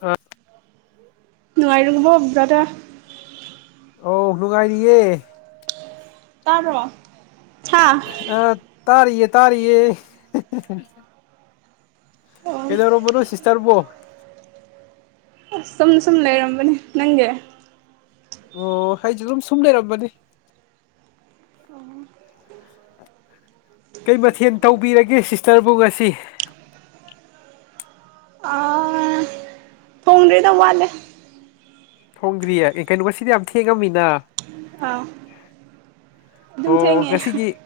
ꯑ ꯅꯨꯡꯉꯥꯏꯔꯕꯣꯕ꯭ꯔꯥꯗ ꯑꯧ ꯅꯨꯡꯉꯥꯏꯔꯤꯌꯦ ꯇꯥꯔꯣ ꯑ ꯇꯔꯤꯦ ꯇꯥꯔꯤꯦ ꯀꯗꯔ ꯑꯁ ꯃꯅꯣ ꯁꯤꯤꯁꯇꯔꯕꯨꯣ ꯑ ꯁꯨꯝꯅ ꯁꯨꯝ ꯂꯩꯔꯝꯕꯅꯦ ꯅꯪꯒꯤ ꯑꯣ ꯑꯩꯁꯦ ꯑꯗꯨꯝ ꯁꯨꯝ ꯂꯩꯔꯝꯕꯅꯤ ꯀꯩ ꯃꯊꯦꯜ ꯇꯧꯕꯤꯔꯒꯦ ꯁꯤꯁꯇꯔꯕꯨ ꯉꯁꯤ ꯑꯥ ꯊꯣꯡꯗ꯭ꯔꯤꯗ ꯋꯥꯠꯂꯦ ꯊꯣꯡꯗ꯭ꯔꯤꯌꯦ ꯑꯦ ꯀꯩꯅꯣ ꯉꯁꯤꯗꯤ ꯌꯥꯝ ꯊꯦꯡꯉꯝꯃꯤꯅ ꯑꯥ ꯑꯗꯨꯝ ꯑꯣ ꯊꯦꯡꯉꯦ ꯍ ꯉꯁꯤꯒꯤ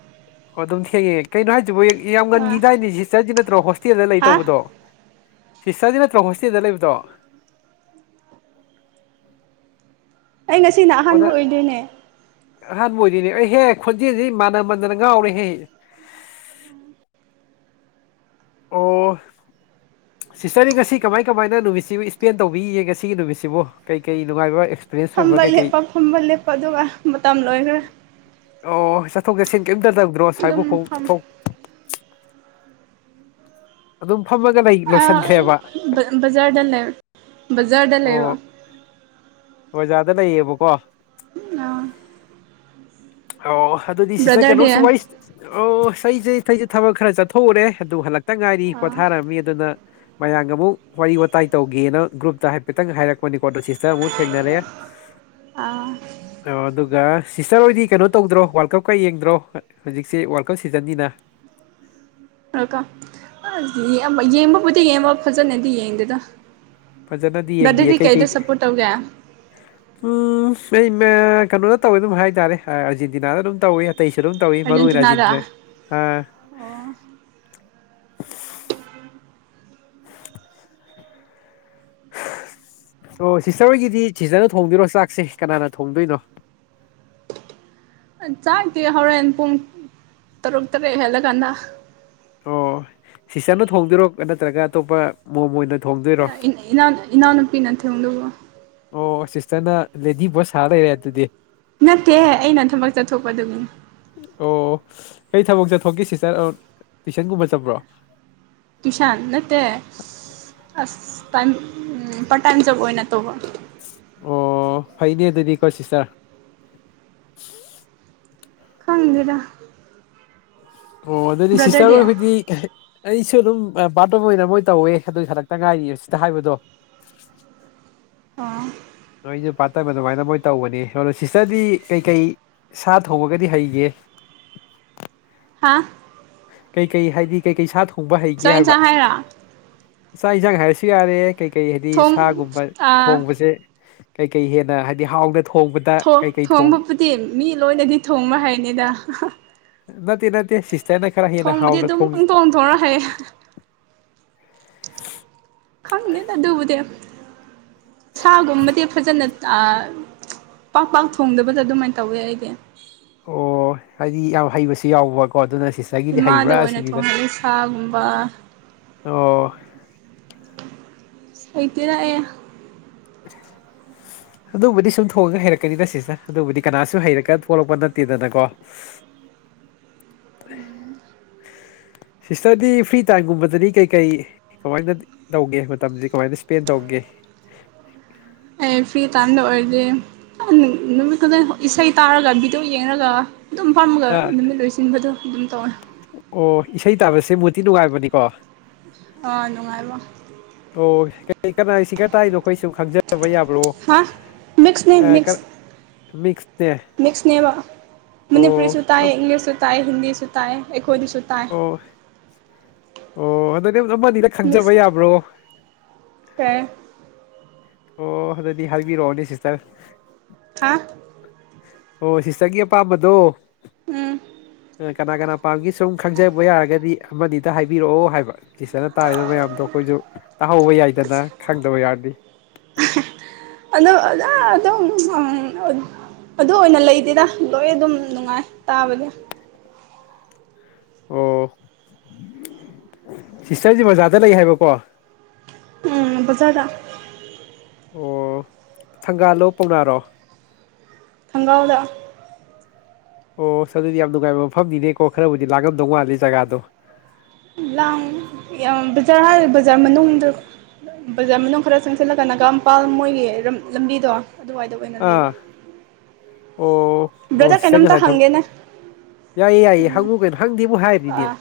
ꯑꯣ ꯑꯗꯨꯝ ꯊꯦꯡꯉꯦ ꯀꯩꯅꯣ ꯍꯥꯏꯖꯤꯕꯨ ꯌꯥꯝ ꯑꯥ ꯉꯟꯒꯤꯗꯥꯏꯅꯦ ꯁꯤꯁꯇꯔꯖꯤ ꯅꯠꯇ꯭ꯔꯣ ꯍꯣꯁꯇꯦꯜꯗ ꯂꯩ ꯍꯥ ꯇꯧꯕꯗꯣ ꯁꯤꯁꯇꯔꯖꯤ ꯅꯠꯇ꯭ꯔꯣ ꯍꯣꯁꯇꯦꯜꯗ ꯂꯩꯕꯗꯣ ꯑꯩ ꯉꯁꯤꯅ ꯑꯣ ꯑꯍꯥꯟꯕ ꯅꯪ ꯑꯣꯏꯗꯣꯏꯅꯦ ꯑꯍꯥꯟꯕ ꯑꯣꯏꯗꯤꯅꯦ ꯑꯩꯍꯦ ꯈꯣꯟꯖꯦꯜꯁꯤ ꯃꯥꯟꯅ ꯃꯟꯗꯅ ꯉꯥꯎꯔꯦꯍꯦ ꯎꯝ ꯑꯣ ꯂꯧꯁꯤꯟꯕ ꯉꯝꯗꯕ ꯁꯤꯁꯇꯔꯗꯤ ꯉꯁꯤ ꯀꯃꯥꯏ ꯀꯃꯥꯏꯅ ꯅꯨꯃꯤꯠꯁꯤꯕꯨ ꯏꯁ꯭ꯄꯦꯟ ꯇꯧꯕꯤꯒꯤꯒꯦ ꯉꯁꯤꯒꯤ ꯅꯨꯃꯤꯠꯁꯤꯕꯨ ꯀꯩ ꯀꯔꯤ ꯅꯨꯡꯉꯥꯏꯕ ꯑꯦ ꯐꯝꯕ ꯂꯦꯞꯄ ꯐꯝꯕ ꯂꯦꯞꯄ ꯑꯗꯨꯒ ꯃꯇꯝ ꯂꯣꯏꯈ꯭ꯔꯦ ꯑꯣ ꯆꯠꯊꯣꯛ ꯆꯠꯁꯤꯟ ꯀꯩꯏꯝꯇ ꯇꯧꯗ꯭ꯔꯣ ꯑꯗꯨꯝ ꯑꯁ꯭ꯋꯥꯏꯕꯨꯛ ꯈꯣꯡ ꯐꯝ ꯆꯠꯊꯣꯛ ꯑꯗꯨꯝ ꯐꯝꯃꯒ ꯂꯩ ꯑꯥ ꯂꯣꯏꯁꯤꯟꯈ꯭ꯔꯦꯕ ꯕ ꯕꯖꯥꯔꯗ ꯂꯩ ꯕꯖꯥꯔꯗ ꯂꯩꯕ ꯑꯣ [unintelligible] ꯕꯖꯥꯔꯗ ꯂꯩꯌꯦꯕꯀꯣ ꯑꯥ ꯑꯥꯎ ꯑꯗꯨꯗꯤ ꯁꯤꯁꯇꯔ ꯕ꯭ꯔꯗꯔꯗꯤ ꯀꯩꯅꯣꯝꯁꯨꯝ ꯋꯥꯔꯤ ꯑꯣ ꯑꯁ ꯑꯩꯖꯦ ꯊꯩꯖꯦ ꯊꯕꯛ ꯈꯔ ꯆꯠꯊꯣꯛꯎꯔꯦ ꯑꯗꯨ ꯍꯜꯂꯛꯇ ꯉꯥꯏꯔꯤ ꯑꯥ ꯄꯣꯊꯥꯔꯝꯃꯤ ꯑꯗꯨꯅ ꯃꯌꯥꯝꯒ ꯑꯃꯨꯛ ꯋꯥꯔꯤ ꯋꯥꯇꯥꯏ ꯇꯧꯒꯦꯅ ꯒ꯭ꯔꯨꯞꯇ ꯍꯥꯏꯐꯦꯠꯇꯪ ꯍꯥꯏꯔꯛꯄꯅꯤꯀꯣ ꯑꯗ ꯁꯤꯁ ꯇꯔ ꯑꯃꯨꯛ ꯊꯦꯡꯅꯔꯦ ꯑꯣ ꯑꯥ ꯑꯗꯨꯒ ꯁꯤꯁꯇꯔ ꯍꯣꯏꯗꯤ ꯀꯩꯅꯣ ꯇꯧꯗ꯭ꯔꯣ ꯋꯥꯔꯜ ꯀꯞꯀ ꯌꯦꯡꯗ꯭ꯔꯣ ꯍ ꯍꯨꯖꯤꯛꯁꯦ ꯋꯥꯔꯜ ꯀꯞ ꯁꯤꯖꯟꯅꯤꯅ [unintelligible] ꯔꯣ ꯀ ꯑ ꯌꯦꯡꯕ ꯌꯦꯡꯕꯕꯨꯗꯤ ꯌꯦꯡꯕ ꯐꯖꯅꯗꯤ ꯌꯦꯡꯗꯦꯗ ꯐꯖꯅꯗꯤ ꯌꯦꯡꯗꯤꯌꯦ ꯗꯗꯤꯗꯤ ꯀꯩ ꯀꯩ ꯀꯩꯗ ꯁꯞꯄꯣꯔꯠ ꯇꯧꯒꯦ ꯎꯝ ꯃꯦꯏꯃꯥ ꯀꯩꯅꯣꯅ ꯇꯧꯋꯦ ꯑꯗꯨꯝ ꯍꯥꯏꯇꯥꯔꯦ ꯑ ꯑꯔꯖꯦꯟꯇꯤꯅꯥꯗ ꯑꯗꯨꯝ ꯇꯧꯋꯦ ꯑꯇꯩꯁꯨ ꯑꯗꯨꯝ ꯇꯧꯏ ꯃꯔꯨ ꯑꯣꯏꯅ ꯑꯥꯔꯖꯦꯟꯇꯤꯅꯥꯗ ꯑꯔꯖꯦꯟꯇꯤꯅꯥ ꯑꯥ ꯑꯣ ꯑꯣ ꯁꯤꯁꯇꯔ ꯍꯣꯏꯒꯤꯗꯤ ꯁꯤꯇꯔꯅ ꯊꯣꯡꯗꯣꯏꯔꯣ ꯆꯥꯛꯁꯦ ꯀꯅꯥꯅ ꯊꯣꯡꯗꯣꯏꯅꯣ ꯂꯧꯁꯤꯟꯕ ꯉꯝꯗꯕ ꯑ ꯆꯥꯛꯇꯤ ꯍꯧꯔꯦꯟ ꯄꯨꯡ ꯇꯔꯨꯛ ꯇꯔꯦꯠ ꯍꯦꯜꯂꯀꯥꯟꯗ ꯑꯣ ꯁꯤꯁꯇꯔꯅ ꯊꯣꯡꯗꯣꯏꯔꯣ ꯅꯠꯇ꯭ꯔꯒ ꯑꯇꯣꯞꯄ ꯃꯣꯝ ꯑꯣꯏꯅ ꯊꯣꯡꯗꯣꯏꯔꯣ ꯏ ꯏꯅꯥ ꯏꯅꯥꯎ ꯅꯨꯄꯤꯅ ꯊꯣꯡꯗꯣꯕ ꯑꯣ ꯁꯤꯁꯇꯔꯅ ꯂꯦꯗꯤ ꯕꯣꯁ ꯁꯥꯔꯥ ꯂꯩꯔꯦ ꯑꯗꯨꯗꯤ ꯅꯠꯇꯦ ꯑꯩꯅ ꯊꯕꯛ ꯆꯠꯊꯣꯛꯄꯗꯨꯒꯤꯅꯤ ꯀꯔꯤ ꯊꯕꯛ ꯆꯠꯊꯣꯛꯀꯦ ꯁꯤꯁꯇꯔ ꯑ ꯇꯨꯏꯁꯟꯒꯨꯝꯕ ꯆꯠꯄ꯭ꯔꯣ ꯇꯨꯏꯁꯥꯟ ꯅꯠꯇꯦ ꯑꯁ ꯇꯥꯏꯝ ꯎꯝ ꯄꯥꯔꯠ ꯇꯥꯏꯝ ꯖꯣꯕ ꯑꯣꯏꯅ ꯇꯧꯕ ꯑꯣ ꯐꯩꯅꯦ ꯑꯗꯨꯗꯤ ꯀꯣ ꯁꯤꯁꯇꯔ ꯈꯪꯗꯦꯗꯥ ꯑꯣ ꯑꯗꯨꯗꯤ ꯁꯤꯁꯇꯔ ꯍꯣꯏꯕꯨꯗꯤ ꯀꯩ ꯍ ꯑꯩꯁꯨ ꯑꯗꯨꯝ ꯑ ꯄꯥꯔꯠ ꯇꯥꯏꯝ ꯑꯣꯏꯅ ꯃꯣꯏ ꯇꯧꯋꯦ ꯑꯗꯨꯏ ꯍꯜꯂꯛꯇ ꯉꯥꯏꯔꯤ ꯍꯨꯖꯤꯛꯇ ꯍꯥꯏꯕꯗꯣ ꯑꯥ ꯅꯣꯏꯖꯨ ꯄꯥꯠ ꯇꯥꯏꯝ ꯑꯗꯨꯃꯥꯏꯅ ꯃꯣꯏ ꯇꯧꯕꯅꯤ ꯑꯗꯣ ꯁꯤꯁꯇꯔꯗꯤ ꯀꯩꯀꯩ ꯁꯥ ꯊꯣꯡꯕꯒꯗꯤ ꯍꯩꯒꯦ ꯍꯥꯥ ꯀꯩ ꯀꯩ ꯍꯥꯏꯗꯤ ꯀꯩ ꯀꯩ ꯁꯥ ꯊꯣ ꯆꯥꯛ ꯏꯟꯁꯥꯡ ꯍꯥꯏꯔ ꯆꯥꯛ ꯏꯟꯖꯥꯡ ꯍꯥꯏꯔꯁꯨ ꯌꯥꯔꯦ ꯀꯩ ꯀꯩ ꯍꯥꯏꯗꯤ ꯊꯣꯡ ꯁꯥꯒꯨꯝꯕ ꯑꯥ ꯊꯣꯡꯕꯁꯦ ꯀꯩ ꯀꯩ ꯍꯦꯟꯅ ꯍꯥꯏꯗꯤ ꯍꯥꯎꯅ ꯊꯣꯡ ꯊꯣꯡꯕꯗ ꯊꯣꯡ ꯀꯩꯀꯩ ꯊꯣꯡꯕꯕꯨꯗꯤ ꯃꯤ ꯂꯣꯏꯅꯗꯤ ꯊꯣꯡꯕ ꯍꯥꯏꯅꯤꯗ ꯅꯠꯇꯦ ꯅꯠꯇꯦ ꯁꯤꯁꯇꯔꯅ ꯈꯔ ꯍꯦꯟꯅ ꯍꯥꯎꯅ ꯑꯗꯨꯝ ꯊꯣꯡꯖ ꯄꯪꯊꯣꯡ ꯊꯣꯡꯔ ꯍꯩ ꯈꯪꯗꯦꯗ ꯑꯗꯨꯕꯨꯗꯤ ꯁꯥꯒꯨꯝꯕꯗꯤ ꯐꯖꯅ ꯑꯥ ꯄꯥꯛ ꯄꯥꯛ ꯊꯣꯡꯗꯕꯗ ꯑꯗꯨꯃꯥꯏꯅ ꯇꯧꯋꯦ ꯑꯩꯗꯤ ꯑꯣ ꯍꯥꯏꯗꯤ ꯌꯥꯝ ꯍꯩꯕꯁꯨ ꯌꯥꯎꯕꯀꯣ ꯑꯗꯨꯅ ꯁꯤ ꯏꯃꯥꯗ ꯑꯣꯏꯅ ꯊꯣꯡꯍꯜꯂꯦ ꯁꯥꯒꯨꯝꯕ ꯑꯣ ꯍꯩꯇꯦꯗ ꯑꯩ [inaudible] [inaudible] ꯑꯗꯨꯕꯨꯗꯤ ꯁꯨꯝ ꯊꯣꯡꯉꯒ ꯍꯩꯔꯛꯀꯅꯤꯗ ꯁꯤꯁꯇꯔ ꯑꯗꯨꯕꯨꯗꯤ ꯀꯅꯥꯁꯨ ꯍꯩꯔꯒ ꯊꯣꯛꯂꯛꯄ ꯅꯠꯇꯦꯗꯅꯀꯣ [inaudible] [unintelligible] [inaudible] ꯁꯤꯁꯇꯔꯗꯤ ꯐ꯭ꯔꯤ ꯇꯥꯏꯝꯒꯨꯝꯕꯗꯗꯤ ꯀꯩ ꯀꯩ ꯀꯃꯥꯏꯅ ꯇꯧꯒꯦ ꯃꯇꯝꯖꯦ ꯀꯃꯥꯏꯅ ꯏꯁꯄꯦꯟ ꯇꯧꯒꯦ [inaudible] [unintelligible] ꯑꯩ ꯐ꯭ꯔꯤ ꯇꯥꯏꯝꯗ ꯑꯣꯏꯔꯗꯤ ꯗꯨꯝ ꯅꯨꯃꯤꯠ ꯈꯨꯗꯤꯡ ꯏꯁꯩ ꯇꯥꯔꯒ ꯚꯤꯗꯤꯑꯣ ꯌꯦꯡꯔꯒ ꯑꯗꯨꯝ ꯐꯝꯃꯒ ꯑꯥ ꯅꯨꯃꯤꯠ ꯂꯣꯏꯁꯤꯟꯕꯗꯣ ꯑꯗꯨꯝ ꯇꯧꯋꯦ ꯑꯣ ꯏꯁꯩ ꯇꯥꯕꯁꯦ ꯃꯨꯠ ꯊꯤ ꯅꯨꯡꯉꯥꯏꯕꯅꯤꯀꯣ ꯑꯥ ꯅꯨꯡꯉꯥꯏꯕ ꯑꯣ ꯀꯅ ꯀꯅꯥꯏ ꯁꯤꯡꯒꯔ ꯇꯥꯔꯤꯅꯣ ꯑꯩꯈꯣꯏ ꯁꯨ ꯈꯪꯖꯕ ꯌꯥꯕ꯭ꯔꯣ ꯍꯥ ꯃꯤꯛꯁꯅꯦ ꯀꯥꯏ ꯃꯤꯛꯁ ꯀꯔ ꯃꯤꯛꯁ ꯃꯤꯛꯁꯅꯦꯕ ꯃꯅꯤꯄꯨꯔꯤ ꯑꯣ ꯁꯨꯇꯥꯏ ꯑꯝ- ꯏꯪꯂꯤꯁꯁꯨ ꯇꯥꯏ ꯍꯤꯟꯗꯤ ꯁꯨꯇꯥꯏ ꯑꯩ ꯍꯣꯏꯗꯨꯁꯨ ꯇꯥꯏ ꯑꯣ ꯑꯣ ꯑꯗꯨꯅꯦꯕ ꯗꯣ ꯑꯃ ꯑꯅꯤꯗ ꯈꯪꯖꯕ ꯃꯤꯛꯁ ꯌꯥꯕ꯭ꯔꯣ ꯑꯣ ꯑꯗꯨꯗꯤ ꯍꯥꯏꯕꯤꯔꯛꯑꯣꯅꯦ ꯁꯤꯁꯇꯔ ꯍꯥ ꯑꯣ ꯁꯤꯁꯇꯔꯒꯤ ꯑꯄꯥꯝꯕꯗꯣ ꯎꯝ ꯅ ꯀꯅꯥ ꯀꯅꯥ ꯄꯥꯝꯒꯦ ꯁꯨꯝ ꯈꯪꯖꯕ ꯌꯥꯔꯒꯗꯤ ꯑꯃꯅꯤꯗ ꯍꯥꯏꯕꯤꯔꯛꯑꯣ ꯍꯥꯏꯕ ꯇꯤꯆꯔꯅ ꯇꯥꯛꯏꯕ ꯃꯌꯥꯝꯗꯣ ꯑꯩꯈꯣꯏꯖꯨ ꯇꯥꯍꯧꯕ ꯌꯥꯏꯗꯅ ꯈꯪꯗꯕ ꯌꯥꯎꯔꯗꯤ [unintelligible] ꯑꯗꯨ ꯑꯣꯏꯅ ꯂꯩꯇꯦꯗ ꯂꯣꯏ ꯑꯗꯨꯝ ꯅꯨꯡꯉꯥꯏ ꯇꯥꯕꯗ ꯑꯣ ꯁꯤꯁꯇꯔꯖꯦ ꯕꯖꯥꯔꯗ ꯂꯩ ꯍꯥꯏꯕꯀꯣ ꯎꯝ ꯕꯖꯥꯔꯗ ꯑꯣ ꯊꯪꯒꯥꯜꯂꯣ ꯄꯥꯎꯅꯥꯔꯣ ꯊꯪꯒꯥꯜꯗ ꯑꯣ ꯑꯁ ꯑꯗꯨꯗꯤ ꯌꯥꯝ ꯅꯨꯡꯉꯥꯏꯕ ꯃꯐꯝꯅꯤꯅꯦꯀꯣ ꯈꯔꯕꯨꯗꯤ ꯂꯥꯡꯉꯝꯗꯧ ꯃꯥꯜꯂꯤ ꯖꯒꯥꯗꯣ ꯂꯥꯡ ꯌꯥꯝ ꯕꯖꯥꯔ ꯍꯥꯏꯔ ꯕꯖꯥꯔ ꯃꯅꯨꯡꯗꯣ ꯕꯖꯥꯔ ꯃꯅꯨꯡ ꯈꯔ ꯆꯪꯁꯜꯂꯒ ꯅꯒꯥꯝꯄꯥꯥꯜ ꯃꯣꯏꯒꯤ ꯂꯝ ꯂꯝꯕꯤꯗꯣ ꯑꯗꯨꯋꯥꯏꯗ ꯑꯣꯏꯅ ꯂꯩꯕ ꯑꯥ ꯑꯣ ꯑꯣ ꯕ꯭ꯔꯗꯔ ꯁꯤꯁꯇꯔ ꯀꯩꯅꯣꯝꯇ ꯉꯁꯥꯏ ꯊꯕꯛ ꯍꯪꯒꯦꯅꯦ ꯌꯥꯏꯌꯦ ꯌꯥꯏꯌꯦ ꯍꯪꯉꯨ ꯀꯩꯅꯣ ꯍꯪꯗꯦꯕꯨ ꯍꯥꯏꯔꯤꯅꯤꯅꯦ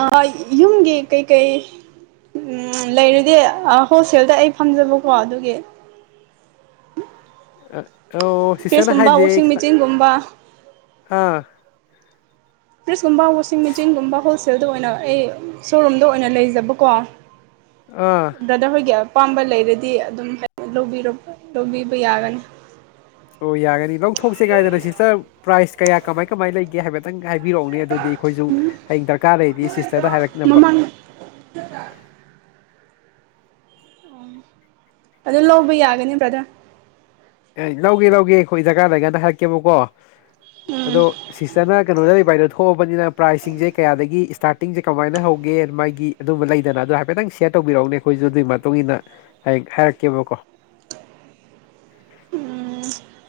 ꯑꯥ ꯌꯨꯝꯒꯤ ꯀꯩ ꯀꯩ ꯎꯝ ꯂꯩꯔꯗꯤ ꯑ ꯍꯣꯜꯁꯦꯜꯗ ꯑꯩ ꯐꯝꯖꯕꯀꯣ ꯑꯗꯨꯒꯤ ꯑ ꯑꯣ ꯁꯤꯁꯇꯔꯅ ꯐ꯭ꯔꯤꯖꯀꯨꯝꯕ ꯍꯥꯏꯖꯦ ꯑꯩ ꯋꯥꯁꯤꯡ ꯈꯤꯇꯪ ꯃꯦꯆꯤꯟꯒꯨꯝꯕ ꯑꯥ ꯐ꯭ꯔꯤꯁꯀꯨꯝꯕ ꯋꯥꯁꯁꯤꯡ ꯃꯦꯆꯤꯟꯒꯨꯝꯕ ꯍꯣꯜꯁꯦꯜ ꯇꯦꯜꯗ ꯑꯣꯏꯅ ꯑꯩ ꯁꯣꯔꯨꯝꯗ ꯑꯣꯏꯅ ꯂꯩꯖꯕꯀꯣ ꯑꯥ ꯕ꯭ꯔꯗꯔ ꯍꯣꯏꯒꯤ ꯑꯄꯥꯝꯕ ꯂꯩꯔꯗꯤ ꯑꯗꯨꯝ ꯂꯧꯕꯤꯔꯕ ꯂꯧꯕꯤꯕ ꯌꯥꯒꯅꯤ ꯍꫭ ꯌꯥꯒꯅꯤ ꯂꯧꯊꫭꯛꯁꯤ ꯉꯥꯏꯗꯅ ꯁꯤꫪꯇꯔ ꯄ꯭ꯔꯥꯁ ꯀꫪꯥ ꯀꯃꯥꯏ-ꯀꯃꯥꯏ ꯂꯩꯒ‌ꯦ ꯍꯥꯏꯐ‌ꯦꯠꯇꯡ ꯍꯥꯏꯕꯤꯔꯛꯎꯅꯦ ꯑꯗꯨꯗꯤ ꯑꯩꯈꯣꯏꯖꯨ ꯍꯌꯦꯡ ꯗꯔꯀꯥꯔ ꯂꯩꫪꯗꯤ ꯁꯤꯁꯇꯔꯗ ꯍꯥꯏꯔꯛꯅꯕ ꯃꯃꯥꯡ [unintelligible] ꯑꯝ ꯑꯗꯨ ꯂꯧꯕ ꯌꯥꯒꯅꯤ ꯕꯗ꯭ꫪ ꯑꯦ ꯂꯧꯒꯦ ꯂꯧꯒꯦ ꯑꯩꯈꯣꯏ ꯗꫪꯄꫪ ꯂꯩꫪꯀꯥꯜꯗ ꯍꯥꯏꯔꯛꯀꯦꯕꯀꯣ ꯎꯝ ꯑꯗꯣ ꯁꯤꯁꯇꯔꯅ ꯀꯩꯅꯣꯗ ꯂꯩꯕ ꯊꯣꯛꯑꯕꯅꯤꯅ ꯄ꯭ꯔꯥꯏꯁꯤꯡꯁꯦ ꯀꯌꯥꯗꯒꯤ ꯏꯁꯇꯥꯔꯇꯤꯡꯁꯦ ꯀꯃꯥꯏꯅ ꯍꯧꯒꯦ ꯃꯥꯒꯤ ꯑꯗꯨꯝꯕ ꯂꯩꯗꯅ ꯑꯗꯥꯅ ꯍꯥꯏꯐꯦꯠꯇꯪ ꯁꯤꯦꯌꯔ ꯇꯧꯕꯤꯔꯛꯎꯅꯦ ꯑꯩꯈꯣꯏꯁꯨ ꯑꯗꯨꯒꯤ ꯃꯇꯨꯡ ꯏꯟꯅ ꯍꯛ ꯍꯥꯏꯔꯛꯀꯦꯕꯀꯣ [inaudible]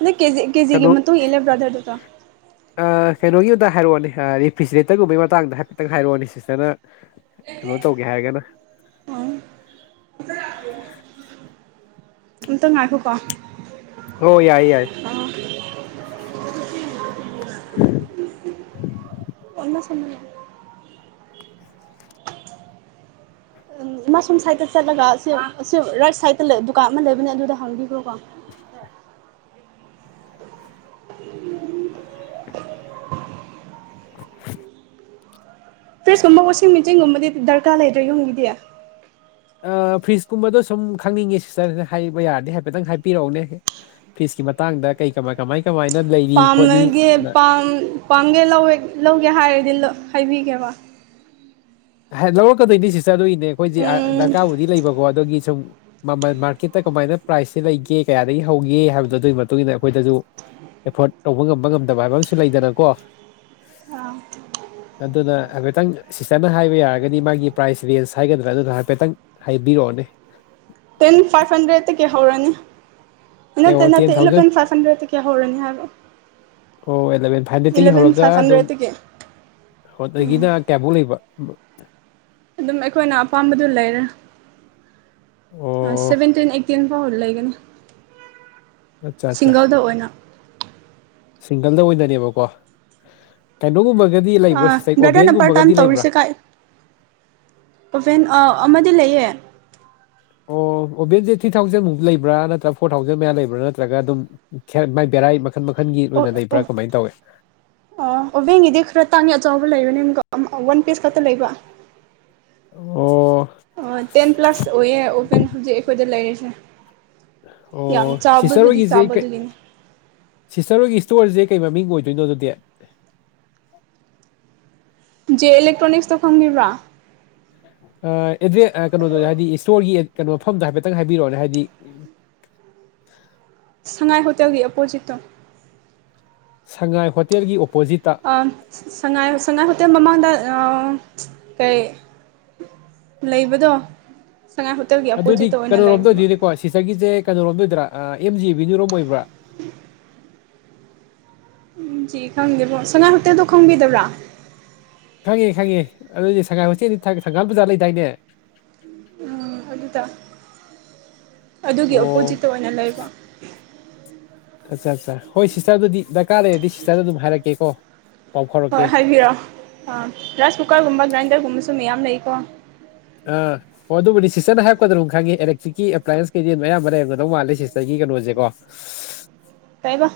ꯅꫭꯏ ꯀꯦꯖꯤ ꯀꯦꯖꯤꯒꯤ ꯀꯩꯅꯣ ꯃꯇꯨꯡ ꯏꯟꯂ‌ꯦ ꯕꯗ꯭ꫪ ꯑꯩ ꯀꯩꯅꯣꯒꯤ ꯑꯗ ꯍꯥꯏꯔꯛꯑꯣꯅꯦ ꯔꯤꯐ꯭ꯔꯤꯖꯔꯦꯇꯔꯒꯨꯝꯕꯒꯤ ꯃꯇꯥꯡꯗ ꯍꯥꯏꯐꯦꯠꯇꯪ ꯍꯥꯏꯔꯛꯑꯣꯅꯦ ꯁꯤꯁꯇꯔꯅ ꯀꯩꯅꯣ ꯇꯧꯒꯦ ꯍꯥꯏꯒꯅ ꯎꯝ ꯑꯝꯇ ꯉꯥꯏꯈꯣꯀꯣ ꯍꫭ ꯌꯥꯏ ꯌꯥꯏ [unintelligible] ꯏꯃ ꯁꫭꯝꯗ ꯂꯥꯎ ꯎꯝ ꯏꯃꯥ ꯁꯣꯝ ꯁꯥꯏꯗꯇ ꯆꯠꯂꯒ ꯑꯁꯤ ꯔꯥꯏꯠ ꯁꯥꯏꯇꯂ‌ꯦ ꯗꯨꯀꯥꯟ ꯑꯃ ꯂꯩꯕꯅꯦ ꯑꯗꯨꯗ ꯍꯪꯕꯤꯒꯔꯣ ꯀꯣ [unintelligible] ꯐ꯭ꯔꯤꯖꯀꯨꯝꯕ ꯋꯥꯁꯤꯡ ꯃꯦꯆꯤꯟꯒꯨꯝꯕꯗꯤ ꯗꯔꯀꯥꯔ ꯂꯩꯇꯔꫭ ꯌꯨꯝꯒꯤꯗꯤ ꯐꯖꯀꯨꯝꯕꯗꯥ ꯁꯨꯝ ꯈꯪꯅꯤꯡꯉꯦ ꯁꯤꯁꯇꯔ ꯍꯥꯏꯕ ꯌꯥꯔꯗꯤ ꯍꯥꯏꯐꯦꯠꯇꯪ ꯍꯥꯏꯕꯤꯔꯛꯎꯅꯦ ꯐꯤꯁ ꯀꯤ ꯃꯇꯥꯡꯗ ꯀꯩ ꯀꯃꯥꯏ ꯀꯃꯥꯏ ꯀꯃꯥꯏꯅ ꯂꯩꯔꯤ ꯈꯣꯠꯂꯤ ꯄꯥꯝꯃꯒꯦ ꯄꯥꯝꯒꯦ ꯂꯧ ꯂꯧꯒꯦ ꯍꯥꯏ ꯗꯤꯜꯂ ꯍꯥꯏꯕꯤꯒꯦꯕ ꯍꯥꯏ ꯂꯧꯔꯛꯀꯗꯣꯏꯅꯤ ꯁꯤꯁꯇ ꯑꯗꯨꯒꯤꯅꯦ ꯑꯩꯈꯣꯏꯗ ꯎꯝ ꯗꯔꯀꯥꯔꯕꯨꯗꯤ ꯂꯩꯕꯀꯣ ꯑꯗꯒꯤ ꯁꯨꯝ ꯃꯃꯥꯡ ꯃꯥꯔꯀꯦꯠꯇ ꯀꯃꯥꯏꯅ ꯄ꯭ꯔꯥꯏꯁ‌ꯦ ꯂꯩꯒꯦ ꯀꯌꯥꯗꯒꯤ ꯍꯧꯒꯦ ꯍꯥꯏꯕꯗꫭ ꯑꯗꯨꯒꯤ ꯃꯇꯨꯡ ꯏꯟꯅꯥ ꯑꯩꯈꯣꯏꯗꯁꯨ ꯑꯦꯐꯣꯔꯠ ꯇꯧꯕ ꯉꯝꯕ ꯉꯝꯗꯕ ꯍꯥꯏꯕ ꯑꯃꯁꯨ ꯂꯩꯗꯅꯀꯣ ꯑꯗꯨꯅ ꯍꯥꯏꯐꯦꯠꯇꯡ ꯁꯤꯁꯇ ꯍꯥꯏꯕ ꯌꯥꯔꯒꯅꯤ ꯃꯥꯒꯤ ꯄ꯭ꯔꯥꯏꯁ ꯔꯦꯟꯁ ꯍꯥꯏꯒꯗ꯭ꯔꯥ ꯑꯗꯨꯗ ꯍꯥꯏꯐꯦꯠꯇꯡ ꯍꯥꯏꯕꯤꯔꯛꯑꯣꯅꯦ ꯇꯦꯟ ꯐꯥꯏꯚ ꯍꯟꯗ꯭ꯔꯦꯠꯇꯒꯤ ꯍꯧꯔꯅꯤ ꯅꯠꯇꯦ ꯇꯦꯟ ꯇꯦꯟ ꯅꯠꯇꯦ ꯊꯥꯎꯖꯟ ꯏꯂꯚꯦꯟ ꯐꯥꯏꯚ ꯍꯟꯗ꯭ꯔꯦꯠꯇꯒꯤ ꯍꯧꯔꯅꯤ ꯍꯥꯏꯕ ꯑꯣ ꯑꯂꯚꯦꯟ ꯐꯥꯏꯚꯠꯇꯒꯤ ꯏꯂꯚꯦꯟ ꯍꯧꯔꯒ ꯐꯥꯏꯚ ꯑꯗꯨꯝ ꯍꯟꯗ꯭ꯔꯦꯗꯇꯒꯤ ꯑꯗꯒꯤꯅ ꯀꯌ‌ꯥꯕꯨꯛ ꯂꯩꯕ ꯑꯗꯨꯝ ꯑꯩꯈꯣꯏꯅ ꯑꯄꯥꯝꯕꯗꯨ ꯂꯩꯔꯦ ꯑꯣ ꯁꯚꯦꯟꯇꯤꯟ ꯑꯦꯇꯤꯟ ꯥꯑ‌ꯣ ꯂꯩꯒꯅꯤ ꯑꯠꯆꯥ ꯑꯠꯆꯥ ꯁꯤꯡꯒꯜꯗ ꯑꯣꯏꯅ ꯁꯤꯡꯒꯜꯗ ꯑꯣꯏꯅꯅꯦꯕꯀꯣ ꯍꯥ ꯀꯩꯅꯣꯒꯨꯝꯕ ꯑꯥ ꯕꯔꯗ‌ꯔꯅꯄꯥꯔ ꯇꯝ ꯇꯧꯔꯤꯁꯦ ꯀꯥꯏ ꯑꫭꯕ‌ꯦꯜ ꯑꯥ ꯑꯃꯥ ꯇꯤꯜ ꯂꯩꯌ‌ꯦ ꯑꯣ ꯑꯣꯕꯦꯟꯁꯦ ꯊ꯭ꯔꯤ ꯊꯥꯎꯖꯟꯃꯨꯛ ꯂꯩꯕ꯭ꯔꯥ ꯅꯠꯇ꯭ꯔꯒ ꯐꯣꯔ ꯊꯥꯎꯖꯟ ꯃꯌꯥ ꯂꯩꯕ꯭ꯔꯥ ꯅꯠꯇ꯭ꯔꯒ ꯑꯗꯨꯝ ꯈ‌ꯦꯠ ꯚꯦꯔꯥꯏ ꯃꯈꯟ ꯃꯈꯟꯒꯤ ꯑꯣꯏꯅ ꯑꫭꯞ ꯂꯩꯕ꯭ꯔꯥ ꯀꯃꯥꯏꯅ ꯇꯧꯋꯤ ꯑꫭꯞ ꯑꯣꯕꯦꯡꯒꯤꯗꯤ ꯈꯔ ꯇꯥꯡꯉꯦ ꯑꯆꯕ ꯂꯩꯕꯅꯤꯅꯀꫭ ꯑꯝ ꯋꯥꯟ ꯄꯤꯁ ꯈꯛꯇ ꯂꯩꯕ ꯑꯣ ꯇꯦꯟ ꯁꯦ ꯑꯣ ꯁꯤꯁꯇꯔ ꯍꯣꯏꯒꯤꯁꯦ ꯀ‌ꯩ ꯑꯗꯨꯒꯤꯅꯤ ꯁꯤꯁꯇꯔ ꯍꯣꯏꯒꯤ ꯏꯁꯇꯣꯔꯁꯦ ꯀꯩ ꯃꯃꯤꯡ ꯑꯣꯏ ꯀꯩꯅꫭ ꯑꯗꯨꯗꯤ ꯖꯦ ꯑꯦꯂꫭꯇ꯭ꯔꯣꯅꯤꯛꯁꯇꫭ ꯗꯪꯕꯤꯕꯔꫭ ꯑꯥ ꯑꯦꯗ꯭ꯔꯦ ꯀꯩꯅꯣꯗꯣ ꯍꯥꯏꯗꯤ ꯏꯁꯇꯣꯔꯒꯤ ꯀꯩꯅꯣ ꯃꯐꯝꯗꯣ ꯍꯥꯏꯐꯦꯠꯇꯪ ꯍꯥꯏꯕꯤꯔꯛꯑꯣꯅꯦ ꯍꯥꯏꯗꯤ ꯁꯉꯥꯏ ꯍꯣꯇꯦꯜꯒꯤ ꯑꯣꯄꯣꯖꯤꯠꯇꯣ ꯁꯉꯥꯏ ꯍꯣꯇꯦꯜꯒꯤ ꯑꯣ ꯑꯥ ꯁꯉꯥꯏ ꯁꯉꯥꯏ ꯍꯣꯇꯦꯜ ꯃꯃꯥꯡꯗ ꯑꯥ.. ꯁꯤꯠ ꯀꯩ ꯂꯩꯕꯗꯣ ꯁꯉꯥꯏ ꯍꯣꯇꯦꯜꯒꯤ ꯑꯗꯨꯗꯤ ꯑꯄꯣꯖꯤꯠꯇ ꯑꯣꯏꯅ ꯀꯩꯅꯣꯔꯣꯝꯗ ꯂꯩꯕ ꯑꯣꯏꯗꯣꯏꯅꯦꯀꯣ ꯁꯤꯁꯇꯔꯒꯤꯖꯦ ꯀꯩꯅꯣꯔꯣꯝꯗ ꯑꯣꯏꯗꯣꯏꯔꯥ ꯑꯦꯝ ꯖꯤ ꯏꯕꯤꯅ꯭ꯌꯨꯔꯣꯝ ꯑꯣꯏꯕ꯭ꯔꯥ [unintelligible] ꯑꯦꯝ ꯖꯤ ꯈꯪꯗꯦꯕꯣ ꯁꯉꯥꯏ ꯍꯣꯇꯦꯜꯗꯣ ꯈꯪꯕꯤꯗꯕ꯭ꯔꯥ ꯈꯪꯉꯦ ꯈꯪꯉꯦ ꯑꯗꯨꯗꯤ ꯁꯉꯥꯏ ꯍꯣꯇꯦꯜꯗꯤ ꯊꯪꯒꯥꯜ ꯕꯖꯥꯔ ꯂꯩꯗꯥꯏꯅꯦ ꯎꯝ ꯑꯗꯨꯗꯥ ꯑꯗꯨꯒꯤ ꯑꯣ ꯑꯣꯄꯣꯖꯤꯠꯇ ꯑꯣꯏꯅ ꯂꯩꯕ ꯑꯠꯆꯥ ꯑꯠꯆꯥ ꯍꯣꯏ ꯁꯤꯁꯇꯔꯗꯨꯗꯤ ꯗꯔꯀꯥꯔ ꯂꯩꯔꯗꯤ ꯁꯤꯁꯇꯔꯗ ꯑꯗꯨꯝ ꯍꯥꯏꯔꯛꯀꯦꯀꯣ ꯄꯥꯎ ꯐꯥꯎꯔꯛꯀꯦ ꯍꯣꯏ ꯍꯥꯏꯕꯤꯔꯣ ꯑꯥ ꯔꯥꯏꯁ ꯀꯨꯀꯔꯒꯨꯝꯕ ꯒ꯭ꯔꯥꯏꯟꯗꯔꯒꯨꯝꯕꯁꯨ ꯃꯌꯥꯝ ꯂꯩꯀꯣ ꯑ ꯑꯣ ꯑꯗꯨꯕꯨꯗꯤ ꯁꯤꯁꯇꯔ ꯍꯥꯏꯔꯛꯄꯗ ꯑꯗꯨꯝ ꯈꯪꯉꯦ ꯑꯦꯂꯦꯛꯇ꯭ꯔꯤꯛꯀꯤ ꯑꯦꯄ꯭ꯂꯥꯏꯌꯦꯟꯁ ꯀꯩꯗꯤ ꯑꯌꯥꯝꯕ ꯂꯩꯔꯝꯒꯗꯧ ꯃꯥꯜꯂꯦ ꯁꯤꯁꯇꯔꯒꯤ ꯀꯩꯅꯣꯁꯦꯀꯣ ꯀꯩꯕ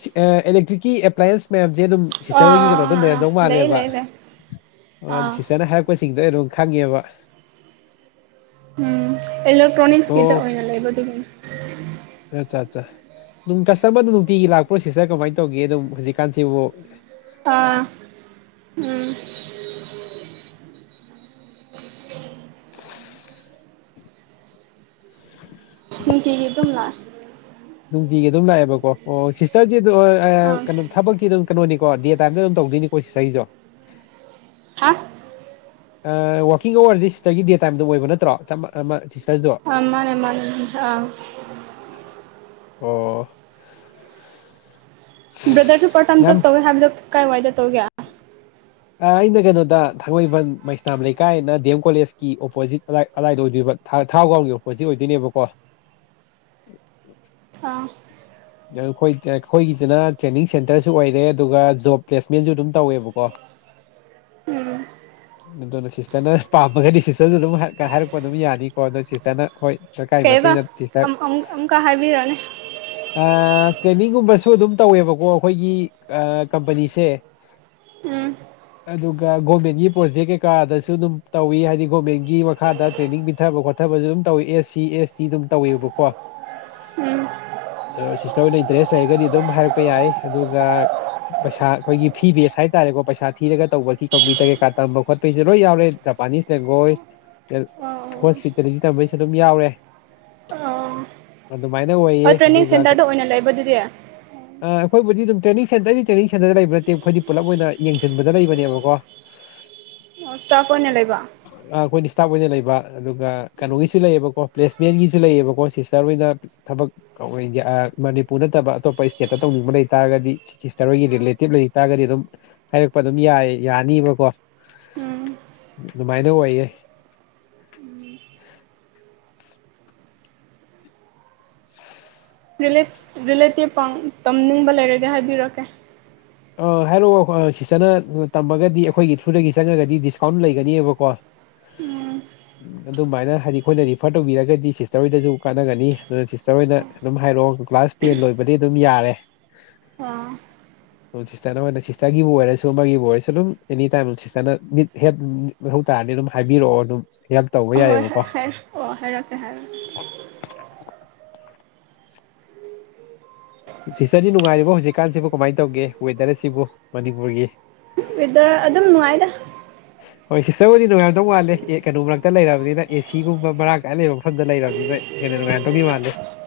ꯁꯤ ꯑ ꯏꯂꯦꯛꯇ꯭ꯔꯤꯛꯀꯤ ꯑꯦ꯭ꯂꯥꯏꯟꯁ ꯃꯌꯥꯝ ꯖꯦ ꯑꯗꯨꯝ ꯁꯤꯁꯇꯔ ꯑꯥ ꯍꯣꯏꯒꯤ ꯀꯩꯅꯣꯗꯨꯝ ꯑꯥ ꯑꯥ ꯂꯩꯔꯝꯗꯧ ꯂꯩ ꯃꯥꯜꯂꯦꯕ ꯂꯩ ꯂꯩ ꯑꯣ ꯑꯥ ꯁꯤꯁꯇꯔꯅ ꯍꯥꯏꯔꯛꯄꯁꯤꯡꯗꯣ ꯑꯩ ꯑꯗꯨꯝ ꯈꯪꯉꯦꯕ ꯎꯝ ꯏꯂꯦꯛꯇ꯭ꯔꯣꯅꯤꯛꯁꯀꯤꯇ ꯑꯣꯏꯅ ꯂꯩꯕ ꯑꯗꯨꯒꯤꯅꯦ ꯑꯆꯥ ꯆꯥ ꯅꯨꯡ ꯀꯁꯇꯃꯔꯗꯨꯞ ꯅꯨꯡꯇꯤꯒꯤ ꯂꯥꯛꯄ꯭ꯔꯣ ꯁꯤꯁꯇꯔ ꯀꯃꯥꯏ ꯇꯧꯒꯦꯗꯨꯝ ꯍꯧꯖꯤꯛꯀꯥꯟꯁꯤꯕꯨ ꯑꯥ ꯎꯝ [unintelligible] ꯅꯨꯡꯇꯤꯒꯤ ꯗꯨꯝ ꯂꯥꯛꯑꯦ ꯅꯨꯡꯇꯤꯒꯤ ꯑꯗꯨꯝ ꯂꯥꯛꯑꯦꯕꯀꯣ ꯑꯣ ꯁꯤꯁꯇꯔꯖꯦꯗꯨ ꯑ ꯑꯥ ꯑ ꯊꯕꯛꯇꯤ ꯑꯗꯨꯝ ꯀꯩꯅꯣꯅꯤꯀꯣ ꯗꯦ ꯇꯥꯏꯝꯗ ꯑꯗꯨꯝ ꯇꯧꯗꯣꯏꯅꯤꯀꯣ ꯁꯤꯁꯇꯔꯒꯤꯁꯨ ꯑꯁ ꯑ ꯋꯥꯛꯀꯤꯡ ꯑꯥꯋ꯭ꯔꯁꯦ ꯁꯤꯇꯔꯒꯤ ꯗꯦ ꯇꯥꯏꯝꯗ ꯑꯣꯏꯕ ꯅꯠꯇ꯭ꯔꯣ ꯆꯃ ꯑꯃ ꯃ ꯑ ꯃꯥꯅꯦ ꯃꯥꯅꯦ ꯑꯥ ꯑꯣ ꯕ꯭ꯔꯗꯔꯁꯨ ꯄꯥ꯭ꯔꯠꯇꯥꯏꯝ ꯌꯥꯝ ꯖꯣꯞ ꯇꯧꯋꯦ ꯍꯥꯏꯕꯗꯣ ꯀꯥꯏ ꯋꯥꯏꯗ ꯇꯧꯒꯦ ꯑ ꯑꯩꯅ ꯀꯩꯅꯣꯗ ꯊꯥꯡꯃꯩꯕꯟ ꯃꯩꯁꯅꯥꯝ ꯂꯩꯀꯥꯏꯅ ꯗꯤ ꯑꯦꯝ ꯀꯣꯂꯦꯖꯀꯤ ꯑꯣꯄꯣꯖꯤꯠ ꯑꯗꯥꯏ ꯑꯗꯥꯏꯗ ꯑꯣꯏꯗꯣꯏꯕ ꯊꯥ ꯊꯥꯎꯒ꯭ꯔꯥꯎꯟꯒꯤ ꯑꯣꯄꯣꯠꯖꯤꯠ ꯑꯣꯏꯗꯣꯏꯅꯦꯕꯀꯣ ꯑꯥ ꯗ ꯈꯣꯏ ꯗ ꯑꯩꯈꯣꯏꯒꯤꯁꯤꯅ ꯇ꯭ꯔꯦꯅꯤꯡ ꯁꯦꯟꯇꯔꯁꯨ ꯑꯣꯏꯔꯦ ꯑꯗꯨꯒ ꯖꯣꯕ ꯄ꯭ꯂꯦꯁꯃꯦꯟꯖꯨ ꯑꯗꯨꯝ ꯇꯧꯋꯦꯕꯀꯣ ꯎꯝ ꯑꯗꯨꯅ ꯁꯤꯁꯇꯔꯅ ꯄꯥꯝꯃꯒꯗꯤ ꯁꯤꯁꯇꯔꯁꯨ ꯑꯗꯨꯝ ꯍꯥꯏꯔꯛ ꯍꯥꯏꯔꯛꯄ ꯑꯗꯨꯝ ꯌꯥꯅꯤꯀꯣ ꯑꯗꯣ ꯁꯤꯁꯇꯔꯅ ꯍꯣꯏ ꯗꯀꯥꯏ ꯀꯩꯕ ꯃꯇꯨꯡꯏꯟꯅ ꯑꯝ ꯇꯤꯆꯪꯪ ꯑꯝ ꯑꯃꯨꯛꯀ ꯍꯥꯏꯕꯤꯔꯛꯑꯣꯅꯦ ꯑꯥ ꯇ꯭ꯔꯦꯟꯅꯤꯡꯒꯨꯝꯕꯁꯨ ꯑꯗꯨꯝ ꯇꯧꯋꯦꯕꯀꯣ ꯑꯩꯈꯣꯏꯒꯤ ꯑ ꯀꯝꯄꯅꯤꯁꯦ ꯎꯝ ꯑꯗꯨꯒ ꯒꯣꯃꯦꯟꯒꯤ ꯄ꯭ꯔꯣꯖꯦꯛ ꯀꯩꯀꯥꯗꯁꯨ ꯑꯗꯨꯝ ꯇꯧꯋꯤ ꯍꯥꯏꯗꯤ ꯒꯣꯃꯦꯟꯒꯤ ꯃꯈꯥꯗ ꯇ꯭ꯔꯦꯅꯤꯡ ꯄꯤꯊꯕ ꯈꯣꯠ ꯆꯠꯊꯕꯁꯨ ꯑꯗꯨꯝ ꯇꯧꯋꯤ ꯑꯦꯁ ꯁꯤ ꯑꯦꯁ ꯇꯤ ꯑꯗꯨꯝ ꯇꯧꯋꯦꯕꯀꯣ ꯎꯝ ꯑꯗꯣ ꯁꯤꯁꯇꯔ ꯍꯣꯏꯅ ꯏꯟꯇꯔꯦꯁ ꯂꯩꯔꯒꯗꯤ ꯑꯗꯨꯝ ꯍꯥꯏꯔꯛꯄ ꯌꯥꯏ ꯑꯗꯨꯒ ꯄꯩꯁꯥ ꯑꯩꯈꯣꯏꯒꯤ ꯐꯤ ꯕꯦꯁ ꯍꯥꯏ ꯍꯥꯏꯇꯥꯔꯦꯀꯣ ꯄꯩꯁꯥ ꯊꯤꯔꯒ ꯇꯧꯕꯒꯤ ꯀꯝꯄ꯭ꯌꯨꯇꯔ ꯀꯩꯥꯀꯥ ꯇꯝꯕ ꯈꯣꯠꯄꯩꯁꯨ ꯂꯣꯏ ꯌꯥꯎꯔꯦ ꯖꯄꯥꯅꯤꯁ ꯂꯦꯡꯒ꯭ꯣꯏꯁ ꯀ ꯑꯣ ꯍꯣꯁꯄꯤꯇꯥꯜꯇꯤ ꯇꯝꯕꯩꯁꯨ ꯑꯗꯨꯝ ꯌꯥꯎꯔꯦ ꯑꯥ ꯑꯗꯨꯃꯥꯏꯅ ꯑꯣꯏꯌꯦ ꯑꯣ ꯇ꯭ꯔꯦꯅꯤꯡ ꯑꯗꯨꯒ ꯁꯦꯟꯇꯔꯗ ꯑꯣꯏꯅ ꯂꯩꯕꯗꯨꯗꯤ ꯍꯣꯏꯕꯨꯗꯤ ꯑꯗꯨꯝ ꯇ꯭ꯔꯦꯅꯤꯡ ꯁꯦꯟꯇ꯭ꯔꯗꯤ ꯇ꯭ꯔꯦꯅꯤꯡ ꯁꯦꯟꯇ꯭ꯔ ꯂꯩꯕ ꯅꯠꯇꯦ ꯈꯣꯏꯗꯤ ꯄꯨꯂꯞ ꯑꯣꯏꯅ ꯌꯦꯡꯖꯟꯕꯗ ꯂꯩꯕꯅꯦꯕꯀꯣ ꯑꯣ ꯁ꯭ꯇꯥꯐ ꯑꯣꯏꯅ ꯂꯩꯕ ꯇꯥꯞ ꯑꯣꯏꯅ ꯂꯩꯕ ꯑꯗꯨꯒ ꯀꯩꯅꯣꯒꯤꯁꯨ ꯂꯩꯌꯦꯕꯀꯣ ꯄ꯭ꯂꯦꯁꯃꯦꯟꯒꯤꯁꯨ ꯂꯩꯌꯦꯕꯀꯣ ꯁꯤꯁꯇꯔ ꯍꯣꯏꯗ ꯊꯕꯛ ꯀꯧꯋꯦꯗꯤ ꯑ ꯃꯅꯤꯄꯨꯔ ꯅꯠꯇꯕ ꯑꯇꯣꯞꯄ ꯁ꯭ꯇꯦꯠꯇ ꯇꯧꯅꯤꯡꯕ ꯂꯩꯇꯥꯥꯔꯒꯗꯤ ꯁꯤꯁꯇ꯭ꯔ ꯍꯣꯏꯒꯤ ꯔꯤꯂꯦꯇꯤꯞ ꯂꯩ ꯇꯥꯔꯒꯗꯤ ꯑꯗꯨꯝ ꯍꯥꯏꯔꯛꯄ ꯑꯗꯨꯝ ꯌꯥꯏ ꯌꯥꯅꯤꯕꯀꯣ ꯎꯝ ꯑꯗꯨꯃꯥꯏꯅ ꯑꯣꯏꯌꯦ ꯔꯤꯂꯦꯇꯤꯞ ꯄ ꯇꯝꯅꯤꯡꯕ ꯂꯩꯔꯒꯗꯤ ꯍꯥꯏꯕꯤꯔꯛꯀꯦ ꯑꯥ ꯍꯥꯏꯔꯛꯑꯣ ꯁꯤꯁꯇꯔꯅ ꯇꯝꯃꯒꯗꯤ ꯑꯩꯈꯣꯏꯒꯤ ꯊ꯭ꯔꯨꯗꯒꯤ ꯆꯪꯉꯒꯗꯤ ꯗꯤꯁꯀꯥꯎꯟ ꯂꯩꯒꯅꯦꯕꯀꯣ ꯎꯝ ꯎ ꯑꯗꯨꯃꯥꯏꯅ ꯍꯥꯏꯗꯤ ꯑꯩꯈꯣꯏꯅ ꯔꯤꯐꯔ ꯇꯧꯕꯤꯔꯒꯗꯤ ꯁꯤꯁꯇꯔ ꯍꯣꯏꯗꯁꯨ ꯀꯥꯟꯅꯒꯅꯤ ꯑꯗꯨꯅ ꯁꯤꯁꯇꯔ ꯍꯣꯏꯅ ꯑꯗꯨꯝ ꯍꯥꯏꯔꯛꯑꯣ ꯀ꯭ꯂꯥꯁ ꯇꯦꯟ ꯂꯣꯏꯕꯗꯤ ꯑꯗꯨꯝ ꯌꯥꯔꯦ ꯑꯥ ꯁꯤꯁꯇꯔꯅ ꯑꯣꯏꯅ ꯁꯤꯁꯇꯔꯒꯤꯕꯨ ꯑꯣꯏꯔꯁꯨ ꯑꯃꯒꯤꯕꯨ ꯑꯣꯏꯔꯁꯨ ꯑꯗꯨꯝ ꯑꯦꯅꯤ ꯇꯥꯏꯝ ꯁꯤꯁꯇꯔꯅꯠ ꯍ ꯑꯗꯨꯝ ꯍꯥꯏꯕꯤꯔꯛꯑꯣꯝ ꯍꯣꯏ ꯍ ꯍꯦ ꯑꯣ ꯍꯦꯔꯀꯦ ꯍꯥꯏꯦꯔꯦ ꯁꯤꯇꯔꯗꯤ ꯅꯨꯡꯉꯥꯏꯔꯤꯕ ꯍꯧꯖꯤꯛꯀꯥꯟꯁꯤꯕꯨ ꯀꯃꯥꯏꯅ ꯇꯧꯒꯦ ꯋꯦꯗꯔ ꯑꯁꯤꯕꯨ ꯃꯅꯤꯄꯨꯔꯒꯤ ꯋꯦꯗꯔ ꯑꯗꯨꯝ ꯅꯨꯡꯉꯥꯏꯗ ꯍꯣꯏ ꯁꯤꯁꯇꯔꯕꯨꯗꯤ ꯅꯣꯡ ꯌꯥꯝꯗꯧ ꯃꯥꯜꯂꯦ ꯑꯦ ꯀꯩꯅꯣ ꯃꯔꯛꯇ ꯂꯩꯔꯕꯅꯤꯅ ꯑꯦꯁꯤꯒꯨꯝꯕ ꯃꯔꯥꯡ ꯀꯥꯏ ꯑ ꯂꯩꯕ ꯃꯐꯝꯗ ꯂꯩꯔꯕꯅꯤꯅ ꯍꯦꯔ ꯇꯣꯅꯤ ꯃꯥꯂꯦ